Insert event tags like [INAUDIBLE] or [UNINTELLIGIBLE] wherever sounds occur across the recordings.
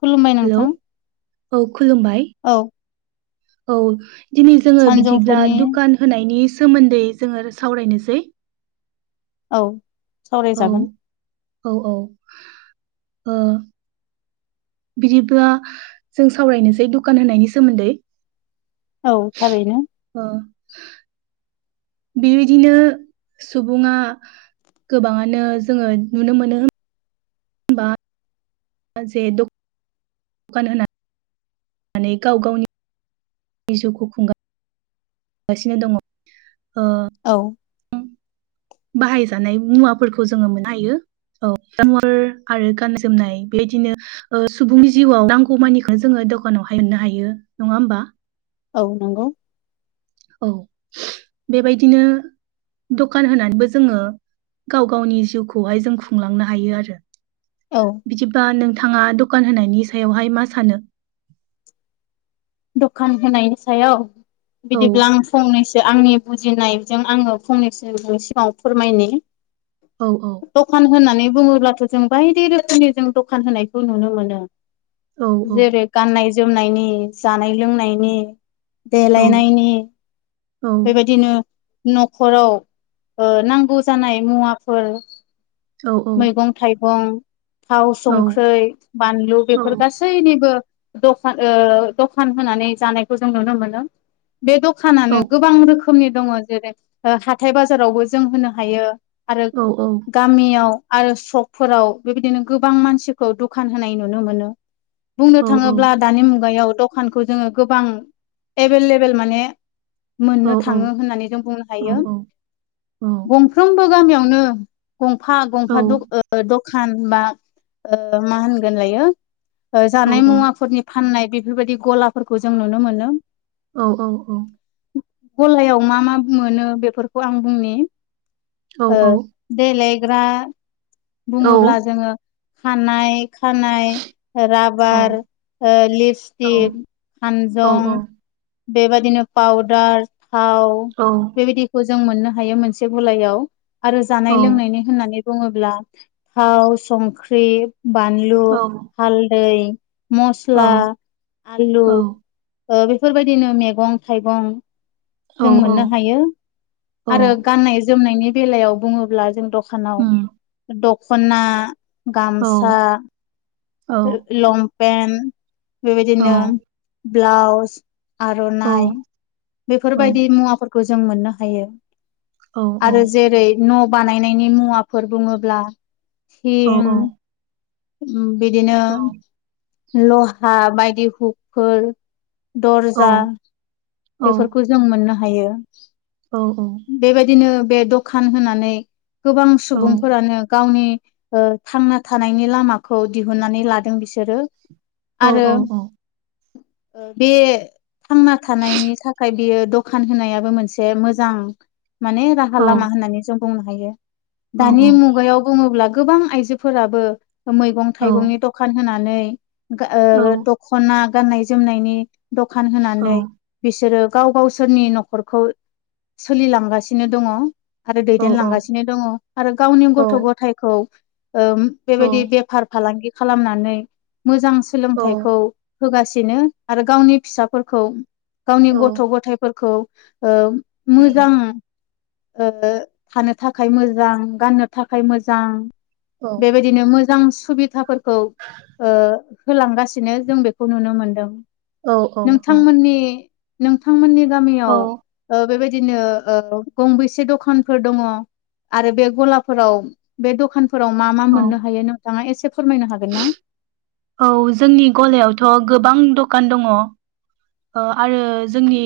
खुलुमबाय नोंथां हेल' औ खुलुमबाय। औ। औ दिनै जोंङो बिदिब्ला सानजौफुनि दुखान होनायनि सोमोन्दै जोंङो सावरायनोसै। औ। औ सावरायजागोन औ औ ओ बिदिब्ला जों सावरायनोसै दखान होनायनि सोमोन्दै। औ थारैनो। अ बेबायदिनो सुबुङा गोबाङानो जोंङो नुनो मोनो। होनबा [UNINTELLIGIBLE] दखान होना माने गाव गावनि [UNINTELLIGIBLE] जिउखौ खुंगा गासिनो दङ ओ औ बाहायजानाय मुवाफोरखौ जोंङो मोननो हायो। औ [UNINTELLIGIBLE] आरो गाननाय जोमनाय बेबायदिनो ओ सुबुंनि जिउआव नांगौमानिखौ जोंङो दखानाव हाय मोननो हायो नङा होमबा? औ नंगौ। औ बेबायदिनो दखान होनानैबो जोङो गाव गावनि जिउखौहाय जों खुंलांनो हायो आरो औ बिदिबा नोंथाङा दखान होनायनि सायावहाय मा सानो? दखान होनायनि सायाव औ बिदिब्ला आं फंनैसो आंनि बुजिनायजों आङो फंनैसो सिगाङाव फोरमायनि औ औ दखान होननानै बुङोब्लाथ' जों बायदि रोखोमनि जों दखान होनायखौ नुनो मोनो। औ औ जेरै गाननाय जोमनायनि जानाय लोंनायनि औ देलायनायनि औ बेबायदिनो न'खराव नांगौ जानाय मुवाफोर औ मैगं थाइगं थाव औ संख्रै बानलु बेफोर गास सैनिबो दखान ओ दखान होनानै जानायखौ जों नुनो मोनो। बे औ दखानानो गोबां रोखोमनि दङ जेरै ओ हाथाय बाजारावबो जों होनो हायो। आरो औ गामियाव आरो सकफोराव बेबायदिनो गोबां मानसिखौ दखान होनाय नुनो मोनो। बुंनो औ थाङोब्ला दानि मुगायाव दखानखौ जोङो गोबां एभेलेबेल माने औ मोननो औ थाङो होननानै जों बुंनो हायो बुं फ्रोमबो गामियावनो गंफा गंफा द ओ ओ दखान बा ओ मा होनगोन लायो ओ जानाय मुवाफोरनि फाननाय बेफोरबायदि गलाफोरखौ जों नुनो मोनो। औ औ औ गलायाव मा मा मोनो बेफोरखौ आं बुंनि औ ओ देलायग्रा औ बुङोब्ला जोङो खानाय खानाय औ राबार ओ औ लिपस्टिक औ खानजं बेबादिनो पाउदार थाव औ बेबादिखौ जों मोननो हायो मोनसे गलायाव आरो औ जानाय लोंनायनि होननानै बुङोब्ला थाव, संख्रि, बानलु, हालदै मस्ला आलु ओ बेफोरबायदिनो मेगं थाइगं औ जों मोननो हायो औ आरो गाननाय जोमनायनि बेलायाव बुङोब्ला जों डक्ट दखानाव उम दख'ना औ गामसा औ लंपेन्ट औ बेबायदिनो ब्लाउस औ आर'नाइ औ फोरबायदि मुवाफोरखौ जों मोननो हायो औ आरो जेरै न' बानायनायनि मुवाफोर बुङोब्ला औ उम औ थिं उम बिदिनो लहा बायदि हुगफोर दर्जा बेफोरखौ जों मोननो हायो। औ औ बेबायदिनो बे दखान होनानै गोबां सुबुंफोरानो गावनि ओ थांना थानायनि लामाखौ दिहुननानै लादों बिसोरो आरो [INAUDIBLE] बे थांना थानायनि थाखाय बियो दखान होनायाबो मोनसे मोजां माने रा राहा लामा होननानै जों बुंनो हायो दानि मुगायाव बुङोब्ला गोबां आइजोफोराबो मैगं थाइगंनि दखान होनानै गा ओ दख'ना गाननाय जोमनायनि दखान होनानै बिसोरो गाव गावसोरनि न'खरखौ सोलिलांगासिनो दङ। आरो औ दैदेनलांगासिनो दङ आरो गावनि औ गथ' गथाइखौ ओम बेबायदि बेफार फालांगि खालामनानै मोजां सोलोंथाइखौ होगासिनो आरो गावनि फिसाफोरखौ गावनि गथ' गथाइफोरखौ ओ मोजां ओ थानो थाखाय मोजां गाननो थाखाय मोजां औ बेबादिनो मोजां सुबिदाफोरखौ ओ होलांगासिनो जों बेखौ नुनो मोनदों नोंथांमोननि हो नोंथांमोनि गामिआव ओ बेबादिनो गंबेसे दखानफोर दङ आरो बे ग'लाफोराव बे दखानफोराव मा मा मोननो हायो नोंथांआ एसे फोरमायनो हागोन ना औ जोंनि गलायावथ' गोबां दखान दङो ओ आरो जोंनि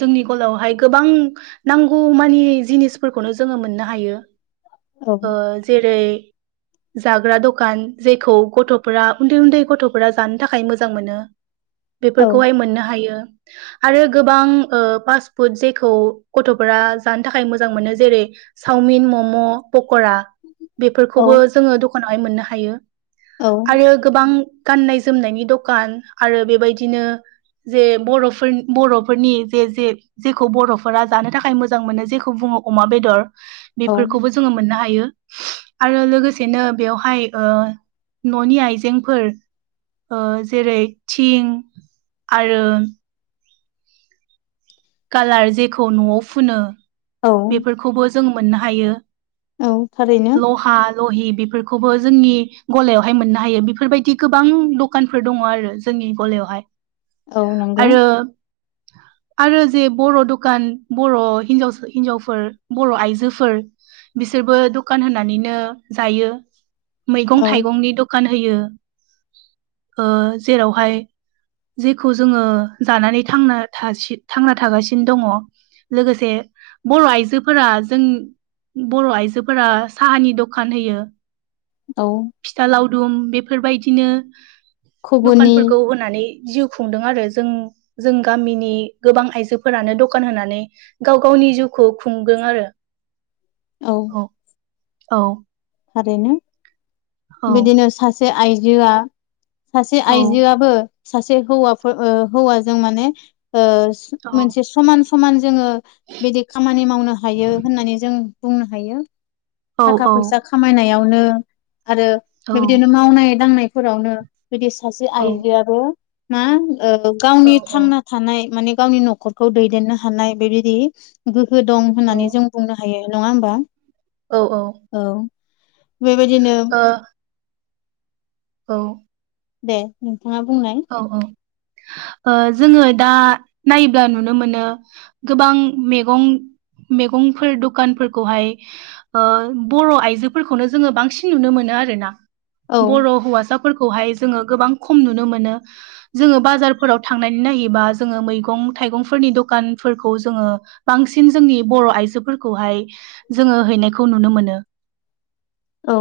जोंनि गलावहाय गोबां नांगौ मानि जिनिसफोरखौनो जोङो मोननो हायो औ ओ जेरै जाग्रा द'खान जेखौ गथ'फोरा उन्दै उन्दै गथ'फोरा जानो थाखाय मोजां मोनो औ बेफोरखौहाय मोननो हायो आरो गोबां ओ पासपुट जेखौ गथ'फोरा जानो थाखाय मोजां मोनो जेरै साउमिन मम' फ'क'रा बेफोरखौबो जोङो दखानावहाय मोननो हायो औ आरो हो गोबां गाननाय जोमनायनि द'खान आरो बेबायदिनो जे बर'फोर बर'फोरनि जे जे जेखौ बर'फोरा जानो थाखाय मोजां मोनो जेखौ बुङो अमा बेदर औ बेफोरखौबो जों जोङो मोननो हायो उम आरो लोगोसेनो बेवहाय न'नि आइजेंफोर ओ जेरै थिं आरो खालार जेखौ न'आव फुनो औ बेफोरखौबो जों मोननो हायो औ थारैनो ल'हाल ल'हि बेफोरखौबो जोंनि गलायावहाय मोननो हायो बेफोरबादि गोबां दखानफोर दङ आरो जोंनि गलायावहाय औ नोंगौ आरो आरो जे बर' दुखान बर' हिनजाव हिनजावफोर बर' आइजोफोर बिसोरबो दुखान होनानैनो जायो मैगं औ थाइगंनि दखान होयो ओ जेरावहाय जेखौ जोङो जानानै थांना थासि थांना थागासिनो दङ लोगोसे बर'आइजोफोरा जों बर' आइजोफोरा साहानि दखान होयो औ फिथा लावदुम बेफोरबादिनो घुगुनि दखानफोरखौ हो होननानै जिउ खुंदों आरो जों जों गामिनि गोबां आइजोफोरानो दखान होनानै गाव गावनि जिउखौ खुंगोदों आरो औ औ थारैनो औ बिदिनो सासे आइजोआ सासे औ आइजोआबो सासे हौवाफोर हौवाजों माने औ मोनसे समान समान जोङो बिदि खामानि मावनो हायो होननानै जों बुंनो हायो औ थाखा फैसा खामायनायावनो आरो औ बिदिनो मावनाय दांनायफोरावनो बिदि सासे आइजोआबो मा ओ औ गावनि थांना थानाय मानि गावनि न'खरखौ दैदेननो हानाय बेबायदि गोहो दं औ होननानै जों बुंनो हायो नङा होमबा औ औ औ बेबायदिनो औ दे नोंथांआ बुंनाय औ औ जोङो दा नायोब्ला नुनो मोनो गोबां मैगं मैगंफोर दखानफोरखौ हाय बर' आइजोफोरखौनो जोङो बांसिन नुनो मोनो आर ना औ बर' हौवासाफोरखौहाय जोङो गोबां खम नुनो मोनो जोङो बाजारफोराव थांनानै नायोबा जोङो मैगं थाइगंफोरनि दखानफोरखौ जोङो बांसिन जोंनि बर' आइजोफोरखौहाय जोङो हैनायखौ नुनो मोनो औ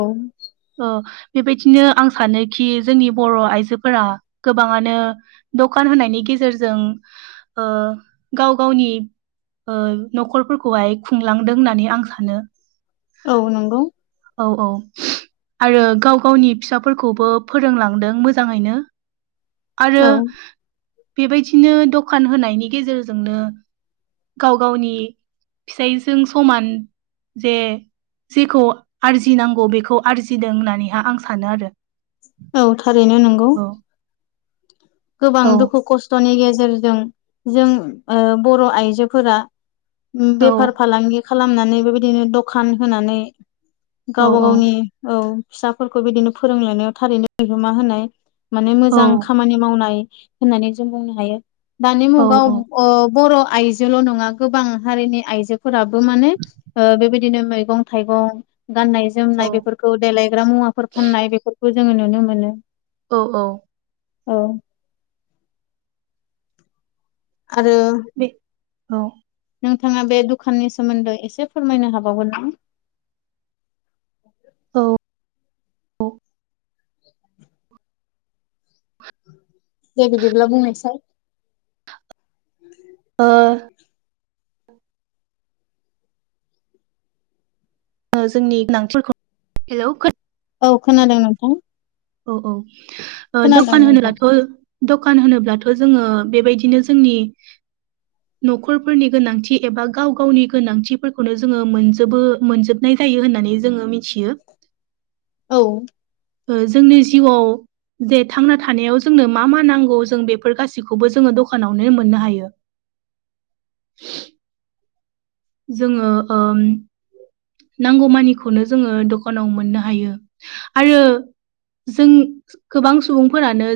बेबायदिनो आं सानोखि जोंनि बर' आइजोफोरा गोबाङानो दखान होनायनि गेजेरजों गाव गावनि न'खरफोरखौहाय खुंलांदों होननानै आं सानो औ नंगौ औ औ आरो गाव गावनि फिसाफोरखौबो फोरोंलांदों मोजाङैनो आरो औ बेबायदिनो दखान होनायनि गेजेरजोंनो गाव गावनि फिसायजों समान जे जेखौ आरजिनांगौ बेखौ आरजिदों होननानै हाय आं सानो आरो औ थारैनो नंगौ औ गोबां दुखु खस्थ'नि गेजेरजों जों बर' आइजोफोरा औ बेफार फालांगि खालामनानै बेबायदिनो दखान होनानै औ गावबा गावनि औ फिसाफोरखौ बिदिनो फोरोंलायनायाव थारैनो बिहोमा होनाय माने औ मोजां खामानि मावनाय होननानै जों बुंनो हायो दानि मुगाव औ अ बर' आयजोल' नङा गोबां हारिनि आइजोफोराबो माने बेबायदिनो मैगं थाइगं गाननाय जोमनाय औ बेफोरखौ देलायग्रा मुवाफोर फाननाय बेफोरखौ जोङो नुनो मोनो औ औ औ आरो बे औ नोंथाङा बे दुखाननि सोमोन्दै एसे फोरमायनो हाबावगोन ना? औ औ [INAUDIBLE] दे बिदिब्ला बुंनायसाय ओ जोंनि गोनांथिफोरखौ हेल' औ खोनादों नोंथां औ औ खोनादों दखान नोंथां होनोब्लाथ' दखान होनोब्लाथ' जोङो बेबायदिनो जोंनि न'खरफोरनि गोनांथि एबा गाव गावनि गोनांथिफोरखौनो जोङो मोनजोबो मोनजोब नाय जायो होननानै जोङो मिथियो औ ओ जोंनि जिउआव जे थांना थानायाव जोंनो मा मा नांगौ जों बेफोर गासैखौबो जोङो दखानावनो मोननो हायो जोङो ओ नांगौ मानिखौनो जोङो दखानाव मोननो हायो आरो जों गोबां सुबुंफोरानो